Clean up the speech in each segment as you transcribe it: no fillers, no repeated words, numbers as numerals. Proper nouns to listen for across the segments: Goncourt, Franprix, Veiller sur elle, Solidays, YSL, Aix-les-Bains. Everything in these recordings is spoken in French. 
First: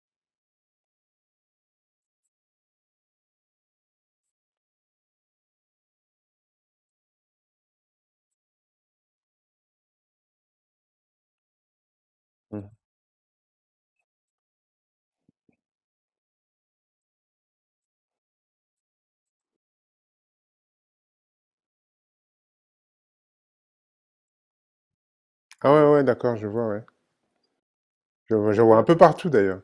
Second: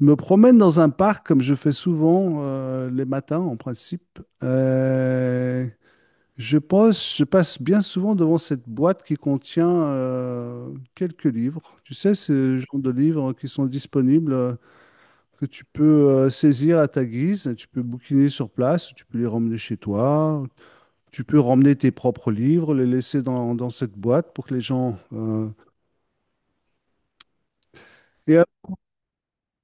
Je me promène dans un parc comme je fais souvent les matins en principe. Je passe bien souvent devant cette boîte qui contient quelques livres. Tu sais, ce Mmh. genre de livres qui sont disponibles, que tu peux saisir à ta guise. Tu peux bouquiner sur place, tu peux les ramener chez toi, tu peux ramener tes propres livres, les laisser dans cette boîte pour que les gens... Ah ouais, ouais, d'accord, je vois, ouais. Je, et vois je vois un peu partout d'ailleurs.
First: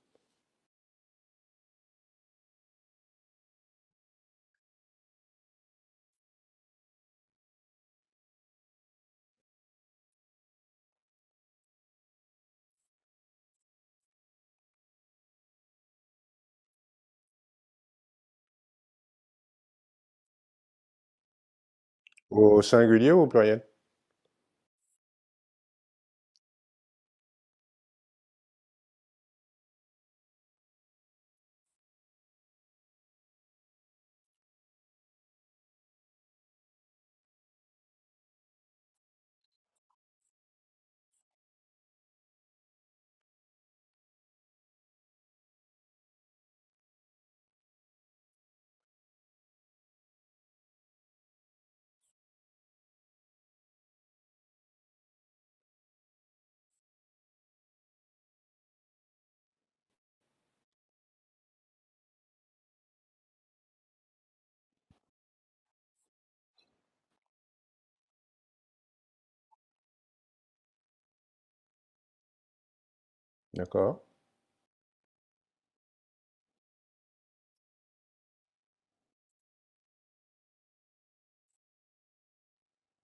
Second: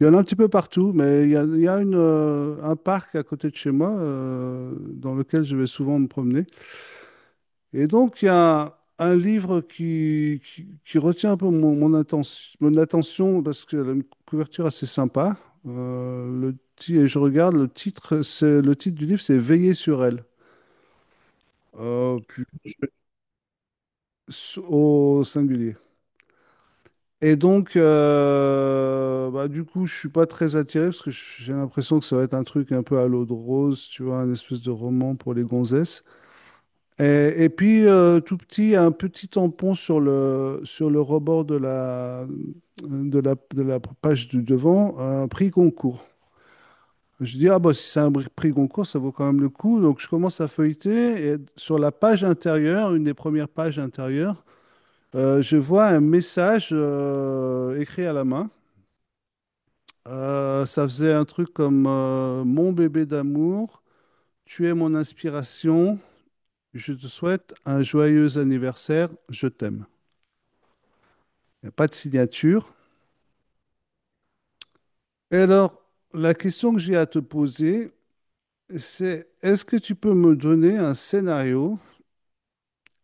Il y en a un petit peu partout, mais il y a une, un parc à côté de chez moi dans lequel je vais souvent me promener. Et donc, il y a un livre qui retient un peu attention, mon attention parce qu'elle a une couverture assez sympa. Et je regarde le titre, le titre du livre, c'est Veiller sur elle. Puis Au singulier ou au pluriel? Au singulier. Et donc, bah, du coup, je suis pas très attiré parce que j'ai l'impression que ça va être un truc un peu à l'eau de rose, tu vois, un espèce de roman pour les gonzesses. Et puis, tout petit, un petit tampon sur sur le rebord de de la page du devant, un prix Goncourt. Je dis, ah bah si c'est un prix Goncourt, ça vaut quand même le coup. Donc je commence à feuilleter et sur la page intérieure, une des premières pages intérieures, je vois un message écrit à la main. Ça faisait un truc comme Mon bébé d'amour, tu es mon inspiration, je te souhaite un joyeux anniversaire, je t'aime. Il n'y a pas de signature. D'accord. Et alors, la question que j'ai à te poser, c'est est-ce que tu peux me donner un scénario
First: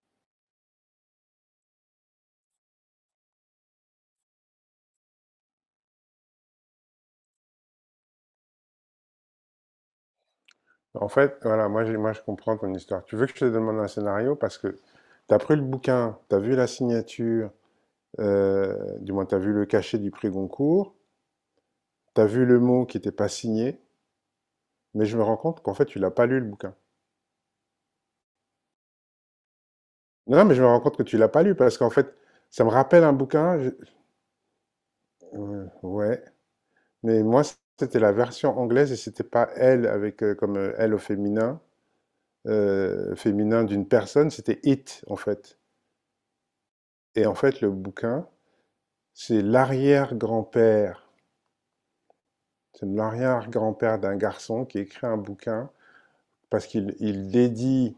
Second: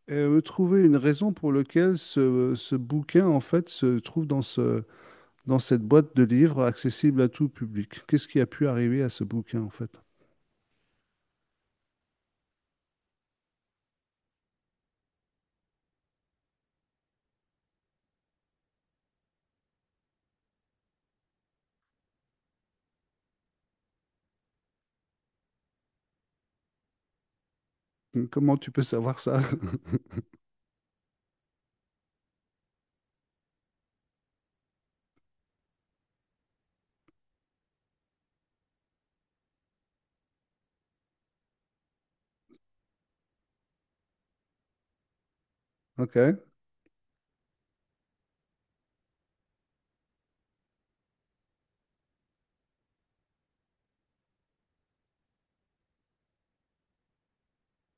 et me trouver une raison pour laquelle ce bouquin, en fait, se trouve dans dans cette boîte de livres accessible à tout public? Qu'est-ce qui a pu arriver à ce bouquin, en fait? En fait, voilà, moi, moi je comprends ton histoire. Tu veux que je te demande un scénario parce que tu as pris le bouquin, tu as vu la signature, du moins tu as vu le cachet du prix Goncourt, tu as vu le mot qui n'était pas signé, mais je me rends compte qu'en fait tu l'as pas lu le bouquin. Comment tu peux savoir ça? Non, non, mais je me rends compte que tu l'as pas lu parce qu'en fait ça me rappelle un bouquin. Ouais, mais moi c'était la version anglaise et c'était pas elle avec comme elle au féminin. Féminin d'une personne, c'était It, en fait. Ok, Et en fait, le bouquin, c'est l'arrière-grand-père. C'est l'arrière-grand-père d'un garçon qui écrit un bouquin parce qu'il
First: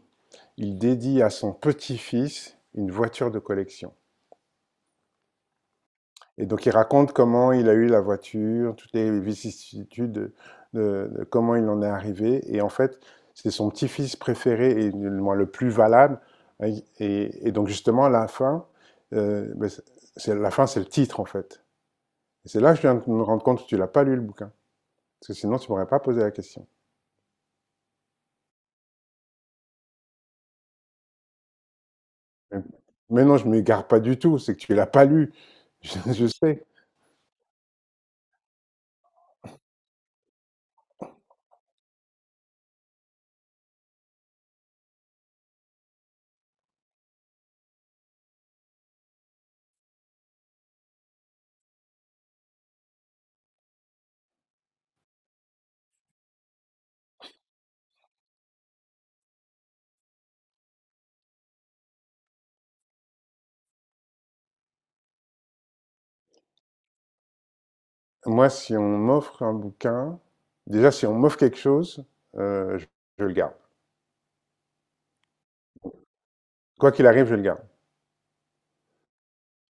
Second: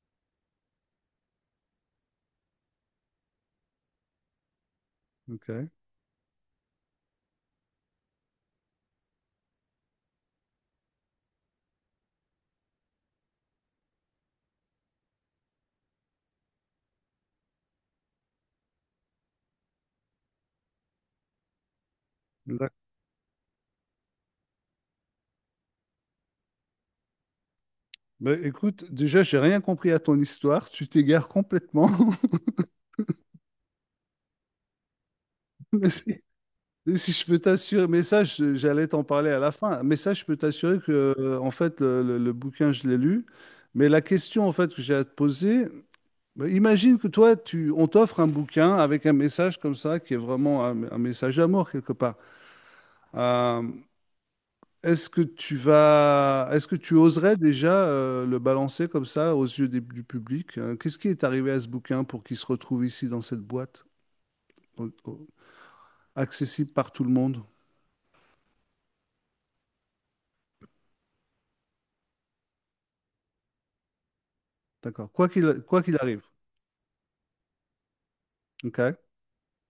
il dédie à son petit-fils une voiture de collection. ok. Et donc il raconte comment il a eu la voiture, toutes les vicissitudes de, de comment il en est arrivé. Et en fait, c'est son petit-fils préféré et le plus valable. Et donc justement, la fin, euh, ben, c'est, la fin, c'est le titre en fait. Et c'est là que D'ac- je viens de me rendre compte que tu l'as pas lu le bouquin. Parce que sinon, tu m'aurais pas posé la question. Ben, écoute, déjà, j'ai rien compris à ton histoire. Tu t'égares complètement. Mais mais non, je ne m'égare pas du tout, c'est que tu l'as pas lu. Mais Je, si, je sais. si je peux t'assurer, mais ça, j'allais t'en parler à la fin. Mais ça, je peux t'assurer que, en fait, le bouquin, je l'ai lu. Mais la question, en fait, que j'ai à te poser, ben, imagine que on t'offre un bouquin avec un message comme ça, qui est vraiment un message d'amour quelque part. Euh, Est-ce que tu vas, est-ce que tu oserais déjà le balancer comme ça aux yeux du public? Qu'est-ce qui est arrivé à ce bouquin pour qu'il se retrouve ici dans cette boîte, au- au- accessible par tout le monde? Moi, si on m'offre un bouquin, déjà, si on m'offre quelque chose, euh, je je le garde. D'accord. Quoi qu'il arrive. Quoi qu'il arrive, je le garde. OK.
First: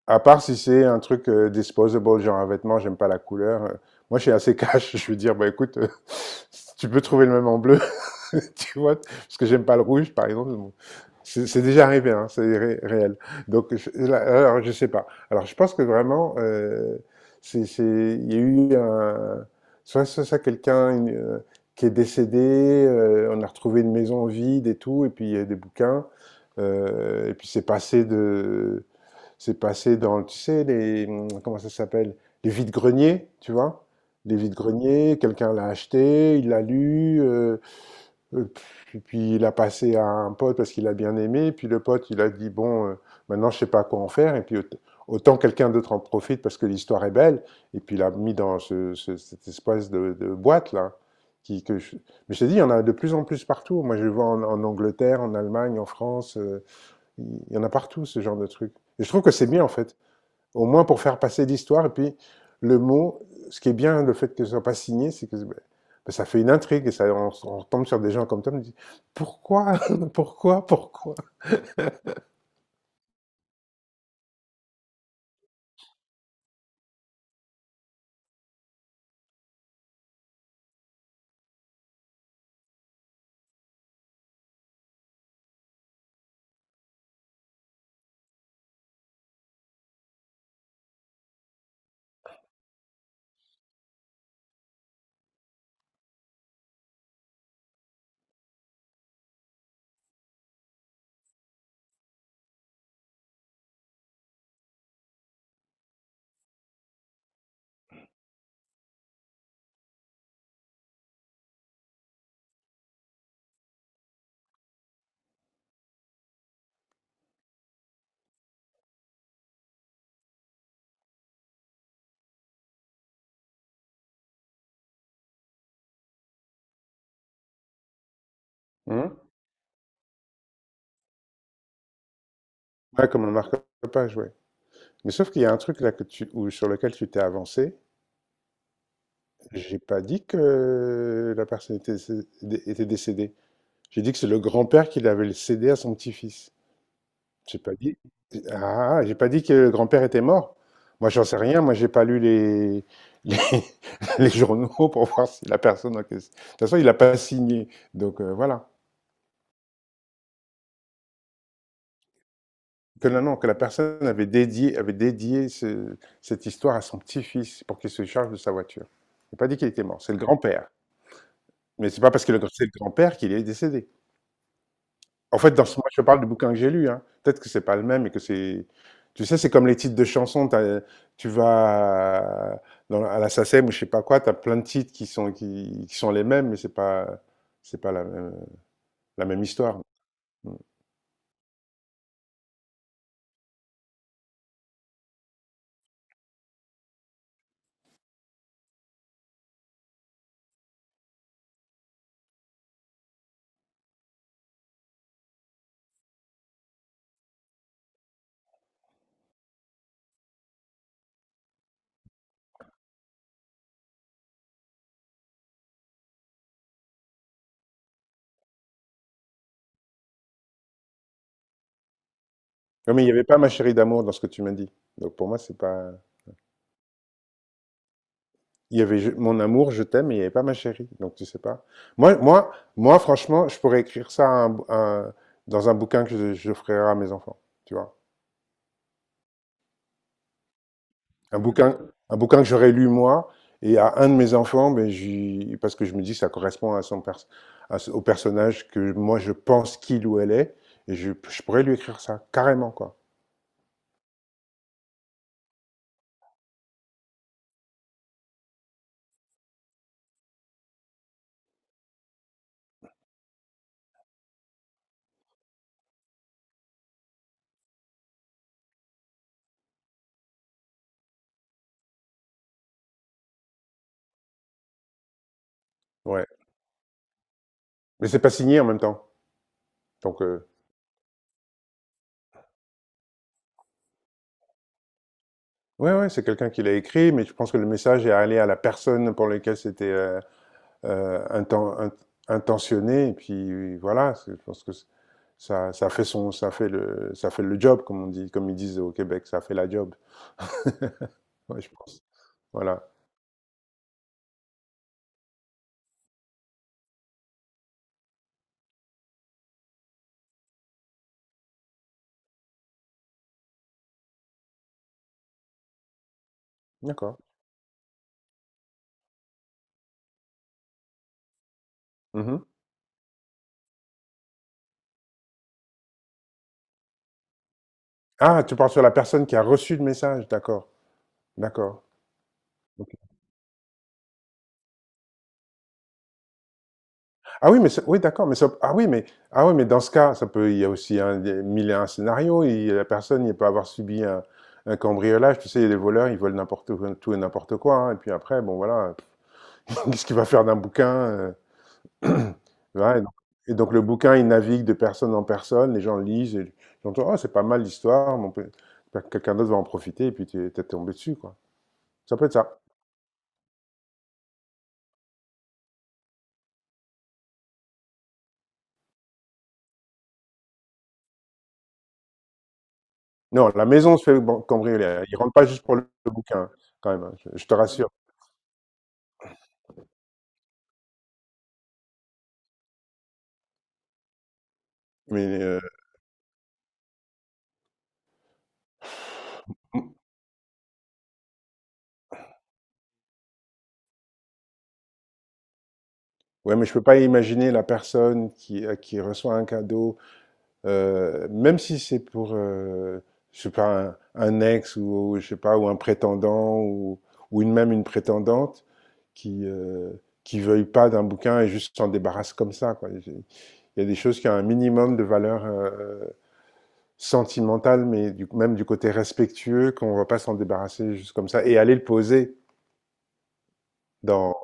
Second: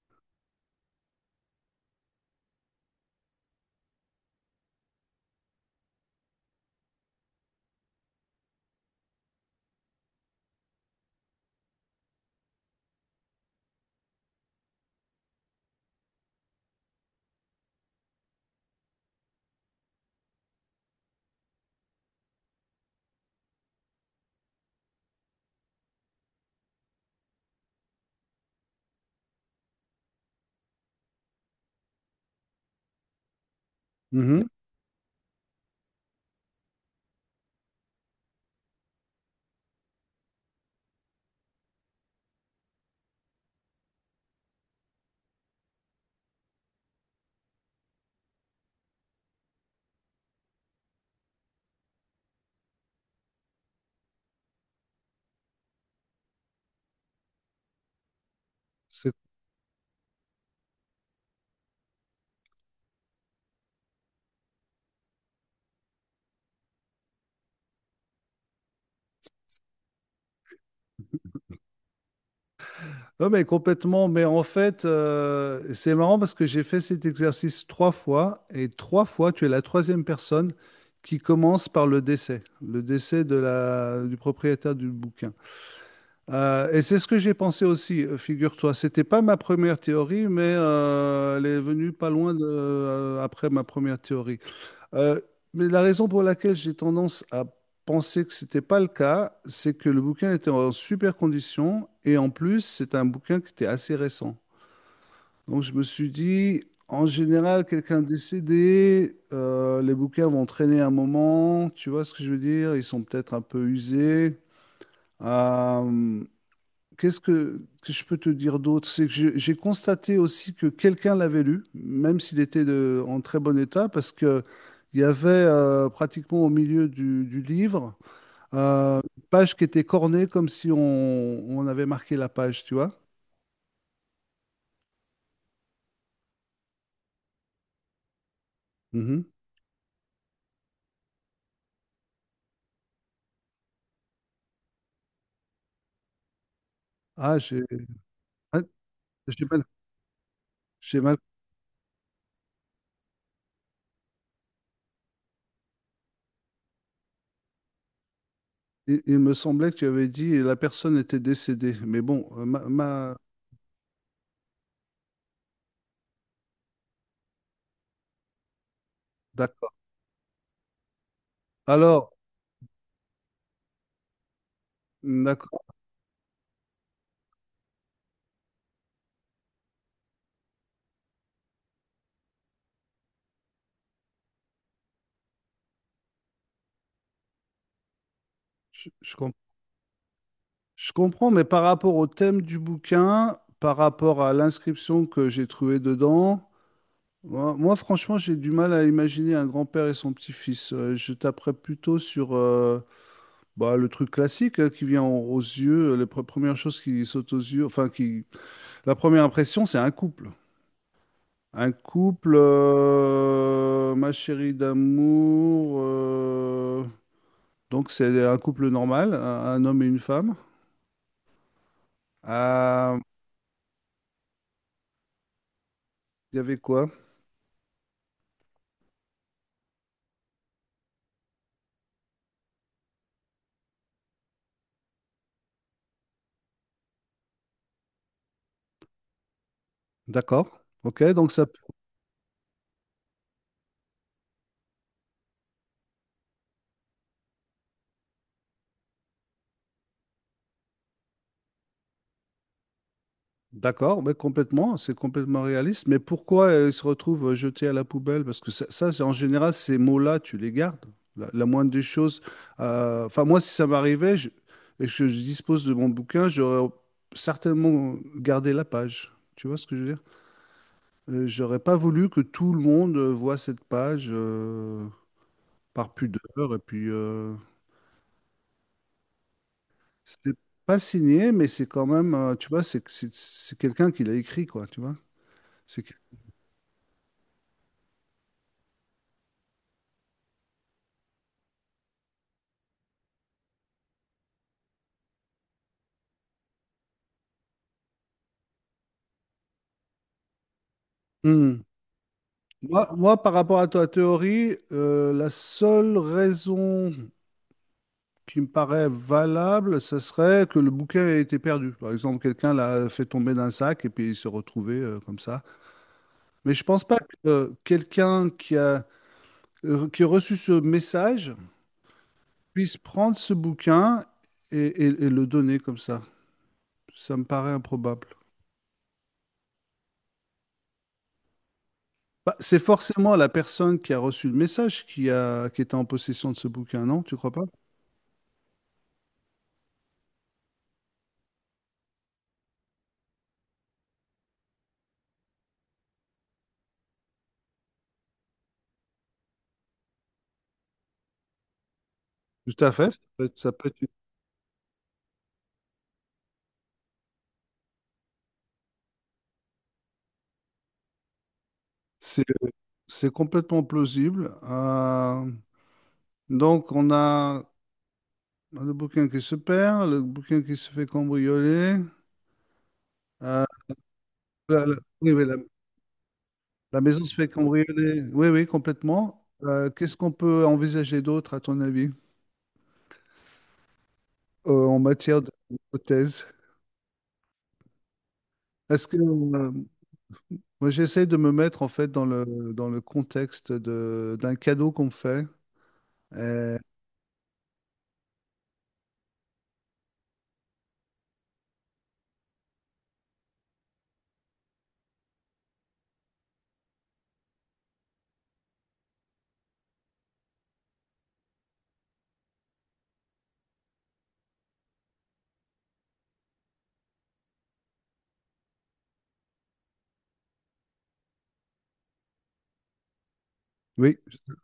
À part si c'est un truc disposable, genre un vêtement, j'aime pas la couleur. Moi, je suis assez cash. Je vais dire, bah écoute, si tu peux trouver le même en bleu, tu vois, parce que j'aime pas le rouge, par exemple. Bon. C'est déjà arrivé, hein, c'est réel. Donc, je sais pas. Alors, je pense que vraiment, il y a eu soit ça, soit quelqu'un qui est décédé, on a retrouvé une maison vide et tout, et puis il y a des bouquins, et puis c'est passé dans, tu sais, les, comment ça s'appelle? Les vides-greniers, tu vois? Les Mhm. vides-greniers, quelqu'un l'a acheté, il l'a lu, euh, puis il l'a passé à un pote parce qu'il a bien aimé, puis le pote, il a dit, bon, maintenant je sais pas quoi en faire, et puis autant quelqu'un d'autre en profite parce que l'histoire est belle, et puis il l'a mis dans cette espèce de boîte, là. Qui, que je- Mais je te dis, il y en a de plus en plus partout. Moi, je le vois en, en Angleterre, en Allemagne, en France, il y en a partout, ce genre de truc. Et je C'est- trouve que c'est bien, en fait. Au moins pour faire passer l'histoire. Et puis, le mot, ce qui est bien, le fait que ce ne soit pas signé, c'est que ça fait une intrigue et ça, on tombe sur des gens comme toi. On me dit pourquoi, pourquoi, pourquoi. Non, mais complètement. Mais en fait, c'est marrant parce que j'ai fait cet exercice trois fois et trois fois, tu es la troisième personne qui commence par le décès de du propriétaire du bouquin. Et c'est ce que j'ai pensé aussi, figure-toi. C'était pas ma première théorie, mais elle est venue pas loin de, après ma première théorie. Euh, mais la raison pour laquelle j'ai tendance à penser que c'était pas le cas, c'est que le bouquin était en super condition et en plus, c'est un bouquin qui était assez récent. Donc je me suis dit, en général, quelqu'un décédé, les bouquins vont traîner un moment. Tu vois ce que je veux dire? Ils sont peut-être un peu usés. Euh, Qu'est-ce que je peux te dire d'autre? C'est que j'ai constaté aussi que quelqu'un l'avait lu, même s'il était en très bon état, parce que il y avait pratiquement au milieu du livre Hum. une page qui était cornée comme si on avait marqué la page, tu vois? Ouais, comme on marque la page, ouais. Mais sauf qu'il y a un truc là que sur lequel tu t'es avancé. Mhm. J'ai pas dit que était décédée. J'ai dit que c'est le grand-père qui l'avait cédé à son petit-fils. Ah, J'ai j'ai pas dit. mal- Ah, j'ai pas dit j'ai que mal. le grand-père était mort. j'ai Moi, mal- j'en sais rien. Moi, j'ai pas lu les, les journaux pour voir si la personne en question. De toute façon, il n'a pas signé. Donc, voilà. Il me semblait que tu avais dit la personne était décédée, mais bon, Que non, non, que la personne avait dédié cette histoire à son petit-fils pour qu'il se charge de sa voiture. J'ai pas dit qu'il d'accord. était mort. C'est le grand-père. Mais c'est pas Alors, parce que c'est le grand-père qu'il est décédé. En fait, d'accord, moi, je parle du bouquin que j'ai lu. Hein. Peut-être que c'est pas le même et que c'est. Tu sais, c'est comme les titres de chansons. Tu vas à- à la SACEM ou je sais pas quoi, tu as plein de titres qui sont, qui sont les mêmes, mais c'est pas je, je la même histoire. Mm. Je comprends, mais par rapport au thème du bouquin, par rapport à l'inscription que j'ai trouvée dedans, moi, franchement, j'ai du mal à imaginer un grand-père et son petit-fils. Je taperais plutôt sur bah, le truc classique hein, qui vient aux aux yeux, les premières choses qui sautent aux yeux, enfin, qui... la première impression, c'est un couple. Un couple, ma chérie d'amour, donc c'est un couple normal, un homme et une femme. Non, Euh, mais il n'y avait pas ma chérie d'amour dans ce que tu m'as dit. Donc pour moi, c'est pas. Il y avait quoi? Il y avait mon amour, je t'aime, mais il n'y avait pas ma chérie. Donc tu sais pas. Moi, franchement, je pourrais écrire ça à un bou- à un- dans un bouquin que je ferai à mes enfants. Tu vois. D'accord. Ok, donc Un ça, bouquin, un bouquin que j'aurais lu moi et à un de mes enfants, ben, parce que je me dis que ça correspond à son pers- à ce- au personnage que moi je pense qu'il ou elle est, et je pourrais lui écrire ça carrément quoi. d'accord, mais complètement, c'est complètement réaliste. Mais pourquoi ils se retrouvent jetés à la poubelle? Parce que ça, c'est en général, ces mots-là, tu les gardes. La moindre des choses. Enfin, moi, si ça m'arrivait, et que je dispose de mon bouquin, j'aurais certainement gardé la page. Tu vois ce que je veux dire? J'aurais pas voulu que tout le monde voit cette page par Ouais. pudeur. Et puis, Mais c'est pas signé en même temps. Donc c'est pas signé, mais c'est quand même, tu vois, c'est quelqu'un qui l'a écrit, quoi. Tu vois? C'est ouais que- ouais, c'est quelqu'un qui l'a écrit, mais je pense que le message est allé à la personne pour laquelle c'était euh, inten- int- intentionné, et puis voilà. Je pense que ça fait le job comme on dit, comme ils disent au Québec, ça fait la job. Ouais, Hmm. je pense. Voilà. Moi, par rapport à ta théorie, la seule raison qui me paraît valable, ce serait que le bouquin ait été perdu. Par exemple, quelqu'un l'a fait tomber d'un sac et puis il s'est retrouvé comme ça. Mais je pense pas que D'accord. Qui a reçu ce message Mmh. puisse prendre ce bouquin et le donner comme ça. Ça me paraît improbable. Ah, tu parles sur la personne qui a reçu le message, d'accord, d'accord. Bah, c'est OK. forcément la personne qui a reçu le message qui était en possession de ce bouquin, non? Tu crois pas? Ah oui, mais c'est oui, d'accord, mais ça ah oui, mais dans ce cas, ça peut il y a aussi un des 1001 scénarios et la personne, il peut avoir subi un cambriolage. Tu sais, les voleurs, ils volent n'importe quoi tout et n'importe quoi, hein et puis après, bon, voilà, qu'est-ce qu'il va faire d'un bouquin, heu? Tout à fait, Ouais, donc ça et peut donc le être- bouquin, il navigue de personne en personne, les gens lisent et ils j'entends: «Oh, c'est pas mal l'histoire, mais on peut quelqu'un d'autre va en profiter» et puis tu es tombé dessus, quoi. Ça c'est, peut être ça. c'est complètement plausible. Donc, on a le bouquin qui se perd, le bouquin qui se fait cambrioler. euh, Non, la maison se fait ban la, la- cambrioler, hein. oui, Ils rentrent pas juste pour le bouquin, la quand même, maison se hein, fait je te rassure. cambrioler. Oui, oui, complètement. Qu'est-ce qu'on peut envisager d'autre, à ton avis, en matière Mais, d'hypothèse? Est-ce que, euh, Moi, j'essaie de me mettre en fait dans le contexte de, d'un cadeau qu'on me fait. ouais, Euh, mais je peux pas imaginer la personne qui reçoit un cadeau, même si c'est pour, je sais pas, un ex ou je sais pas, ou un prétendant ou une même une prétendante qui veuille pas d'un bouquin et juste s'en débarrasse comme ça, quoi. Il y a des choses qui ont un minimum de valeur, sentimental, mais même du côté respectueux, qu'on va pas s'en débarrasser juste comme ça et aller le poser oui, dans,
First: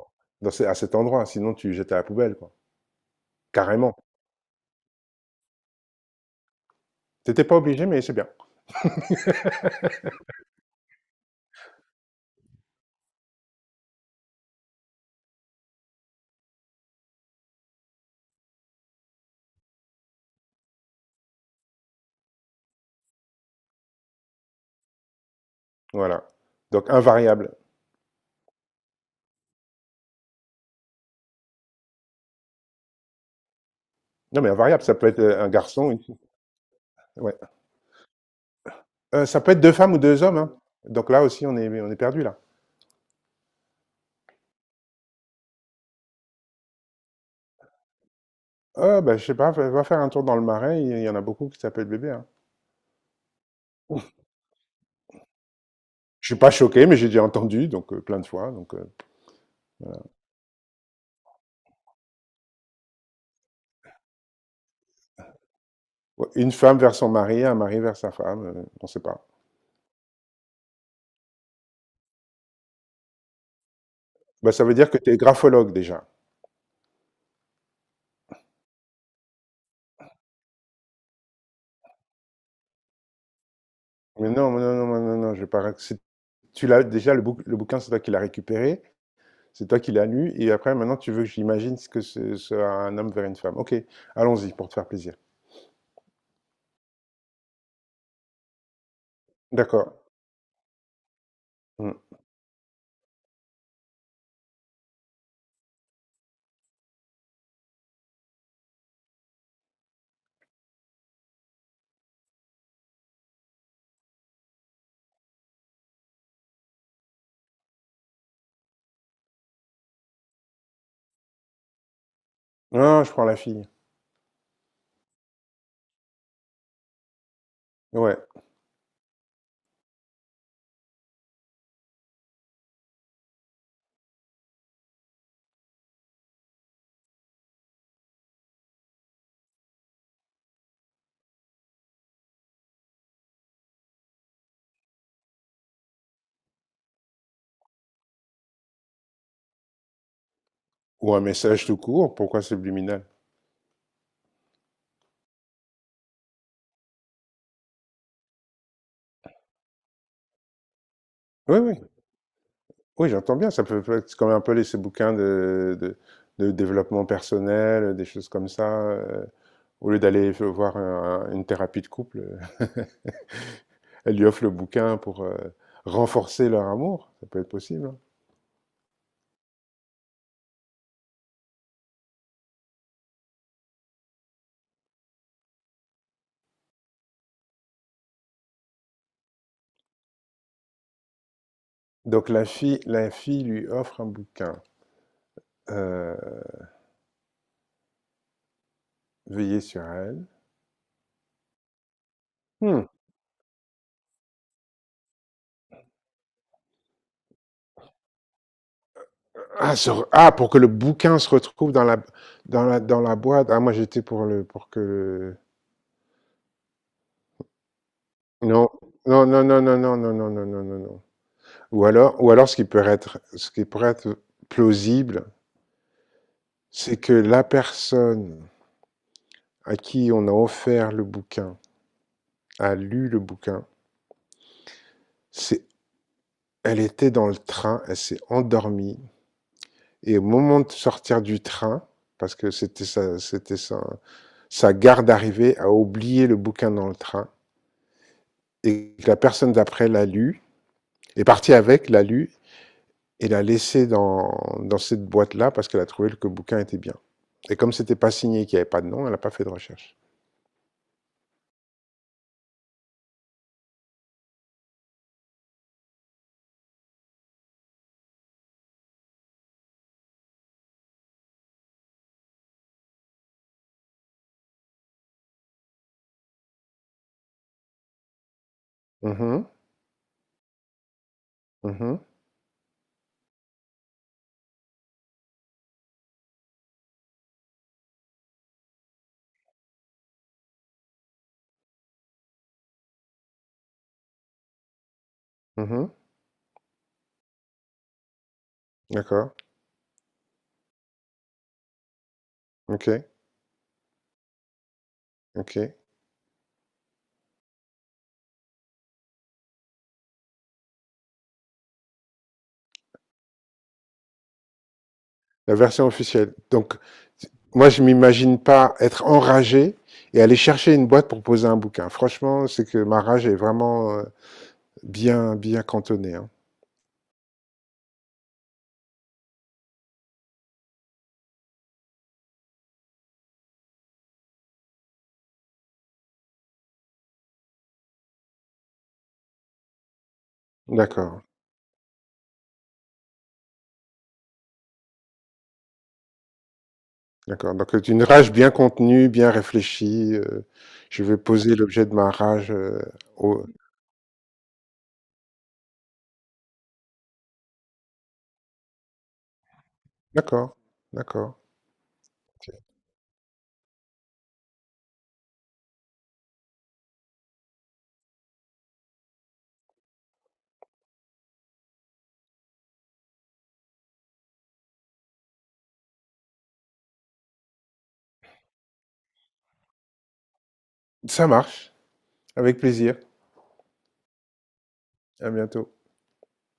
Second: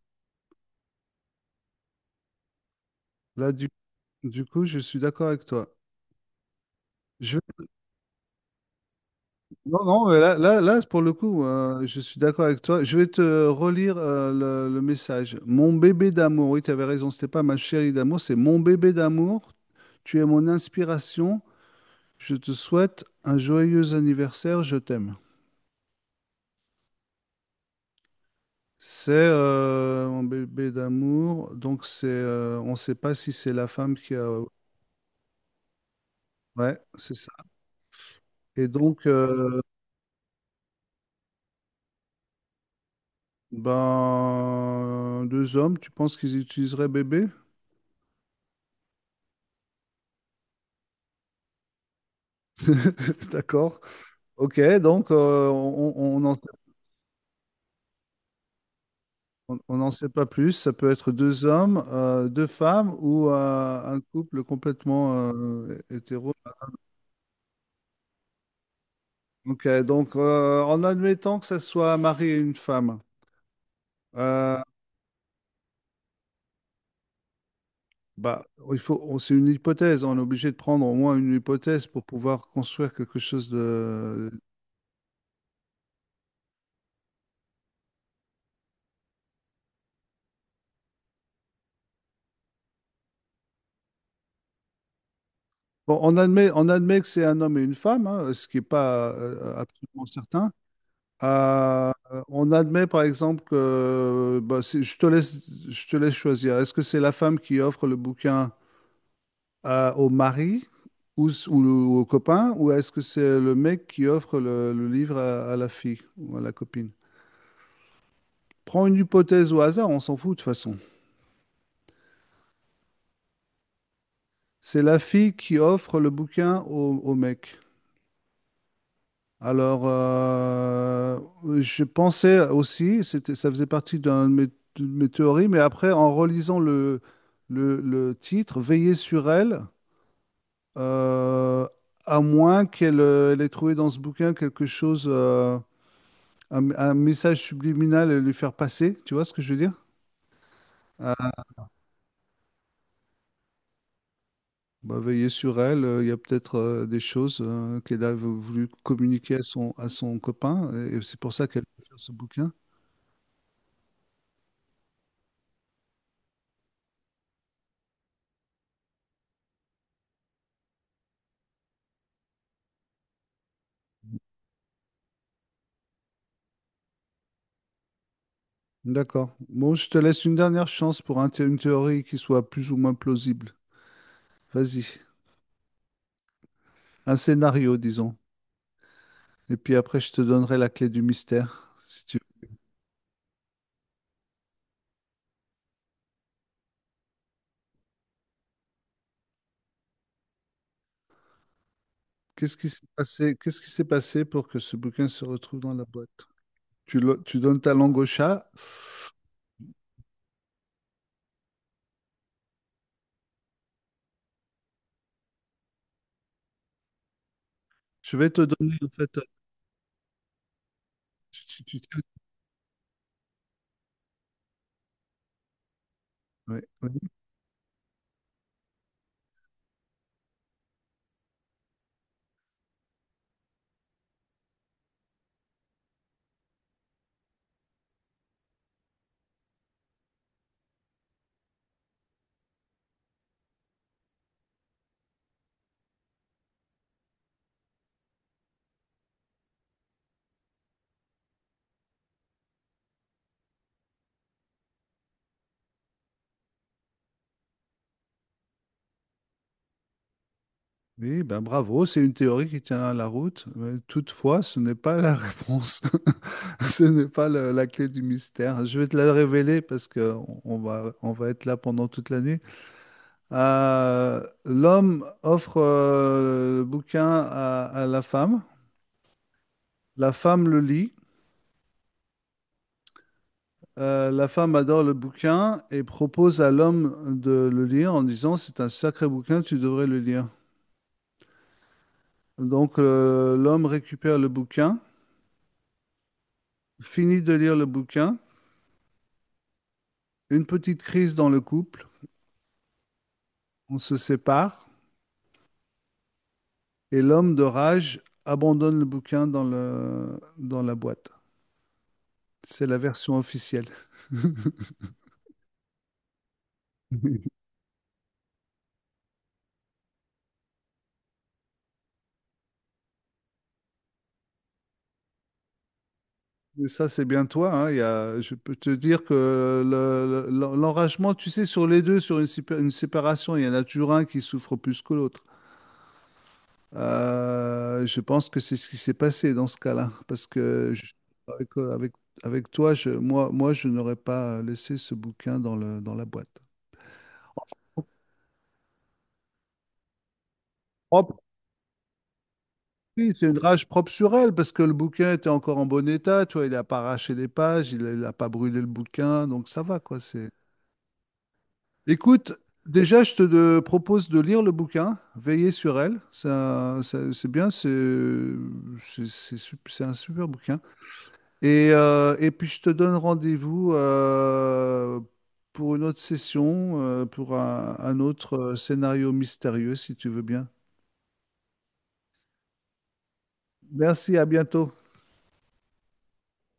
dans à cet endroit. Sinon, tu le jettes à la poubelle, quoi. là, Carrément. du coup, je suis d'accord avec toi. Je T'étais pas vais- obligé, mais c'est bien. Non, non, mais pour le coup, je suis d'accord avec toi. Je vais te relire le message. Mon bébé d'amour, oui, tu avais raison, c'était pas ma chérie d'amour, c'est mon bébé d'amour. Tu es mon inspiration. Je te souhaite un joyeux anniversaire. Je t'aime. Voilà. Donc, invariable. C'est mon bébé d'amour. Donc c'est, on ne sait pas si c'est la femme qui a Non, mais invariable, ça peut être un garçon, une fille. ouais, c'est ça. Ouais. Et donc, Ça peut être deux femmes ou deux hommes. Hein. Donc là aussi, on est perdu, là. ben, deux hommes, tu penses qu'ils utiliseraient bébé? Ah, bah, je sais pas, va faire un tour dans le marais, il y en a beaucoup qui s'appellent bébé. Hein. D'accord. Ok, donc euh, on on Je n'en suis pas choqué, mais j'ai déjà entendu, donc plein de fois. Donc, on n'en sait pas plus. Ça peut être deux hommes, deux femmes ou un couple complètement ouais, hétéro. une femme vers son mari, un mari vers sa femme, on sait pas. Ok, donc en admettant que ça soit un mari et une femme, Bah, euh, ça veut dire que tu es graphologue déjà. bah, c'est une hypothèse. On est obligé de prendre au moins une hypothèse pour pouvoir construire quelque chose Mais de. non, non, non, non, non, non, je vais pas. Tu l'as déjà, le bouquin, c'est toi qui l'as récupéré, c'est toi qui l'as lu, et après, maintenant, tu veux que j'imagine ce que ce sera un homme vers une femme. Ok, allons-y pour te faire plaisir. Bon, on admet que c'est un homme et une femme, hein, ce qui n'est pas D'accord. absolument certain. Euh, Hmm. on admet par exemple que bah, je te laisse choisir. Est-ce que c'est la femme qui offre le bouquin au mari ou, s- ou le- au copain, ou est-ce que c'est le mec qui offre le livre à la fille ou à la copine? Prends une hypothèse au hasard, on s'en fout de toute façon. Non, je prends la fille. C'est la fille qui offre le bouquin au mec. Ouais. Alors, je pensais aussi, ça faisait partie d'un de de mes théories, mais après, en relisant le titre, Veiller sur elle, euh, à moins qu'elle elle ait trouvé dans ce bouquin quelque chose, un message subliminal à lui faire passer, tu vois ce que je veux dire? Ou un Ah, message tout court, pourquoi subliminal? bah, veiller sur elle, il y a peut-être des choses qu'elle a voulu communiquer à à son copain, et c'est pour ça Oui, qu'elle oui, a fait ce bouquin. oui, j'entends bien. C'est comme un peu les, ces bouquins de développement personnel, des choses comme ça. Euh, au lieu voir une thérapie de couple, elle lui offre le bouquin pour renforcer leur amour. Ça peut être possible. Hein. D'accord. Bon, je te laisse une dernière chance pour un une théorie qui soit plus ou moins plausible. Vas-y. Un scénario, disons. Et puis après, je te donnerai la clé du mystère, si tu Donc veux. La fille lui offre un bouquin. Euh, veillez sur elle. Qu'est-ce qui s'est Hmm. passé, qu'est-ce qui s'est passé pour que ce bouquin se retrouve dans la boîte? Tu donnes ta langue au chat. Pour que le bouquin se retrouve dans la boîte. Ah, moi j'étais pour le, pour que. Je vais te Non, donner, en fait, non, non, non, non, non, non, non, non, non, non, non. tu- tu- tu- tu- Ou alors, ce qui pourrait être plausible, ouais, ouais. c'est que la personne à qui on a offert le bouquin a lu le bouquin, s'est elle était dans le train, elle s'est endormie et au moment de sortir du train, parce que c'était sa garde d'arrivée, a oublié le bouquin dans le train et la personne d'après l'a lu, est partie avec, l'a lu et l'a laissé dans cette boîte-là parce qu'elle a trouvé que le bouquin était bien. Et comme c'était pas signé, qu'il n'y avait pas de nom, elle n'a pas fait de recherche. Oui, ben bravo, c'est une théorie qui tient la route. Mais toutefois, ce n'est pas la réponse. Ce n'est pas la clé du mystère. Je vais te la révéler parce que on va être là pendant toute la nuit. L'homme offre le bouquin à la femme. Mhm, La femme le lit. mhm, La femme adore le bouquin et propose à l'homme de le lire en disant, c'est un sacré bouquin, tu devrais le lire. Donc l'homme récupère le bouquin, mhm. finit de lire le bouquin. D'accord. Une petite crise dans le couple, Ok, on se sépare ok. et l'homme de rage abandonne le bouquin dans la boîte. C'est la version officielle. La version officielle. Donc, moi, je m'imagine pas être enragé et aller chercher une boîte pour poser un bouquin. Franchement, c'est que ma rage est vraiment bien cantonnée. Hein. Mais ça, c'est bien toi. Hein, je peux te dire que l'enragement, tu sais, sur les deux, une séparation, il y en a toujours un qui souffre plus que l'autre. Je pense que c'est ce qui s'est passé dans ce cas-là. Parce que je- D'accord, avec, avec, Avec toi, moi, je n'aurais pas laissé ce bouquin dans dans la boîte. d'accord. Donc, c'est une rage bien contenue, bien réfléchie. Euh, je vais Oh, poser l'objet de ma rage. Euh, oui, c'est une au... rage propre sur elle parce que le bouquin était encore en bon état, tu vois, il n'a pas arraché les pages, il n'a pas brûlé le bouquin, donc ça va quoi. C'est. D'accord, d'accord. Écoute, déjà je te propose de lire le bouquin, veiller sur elle, ça, c'est bien, c'est un super bouquin. Et puis je te donne rendez-vous pour une autre session, pour un autre scénario mystérieux si tu veux bien. Ça marche. Avec plaisir. Merci, à bientôt. À bientôt.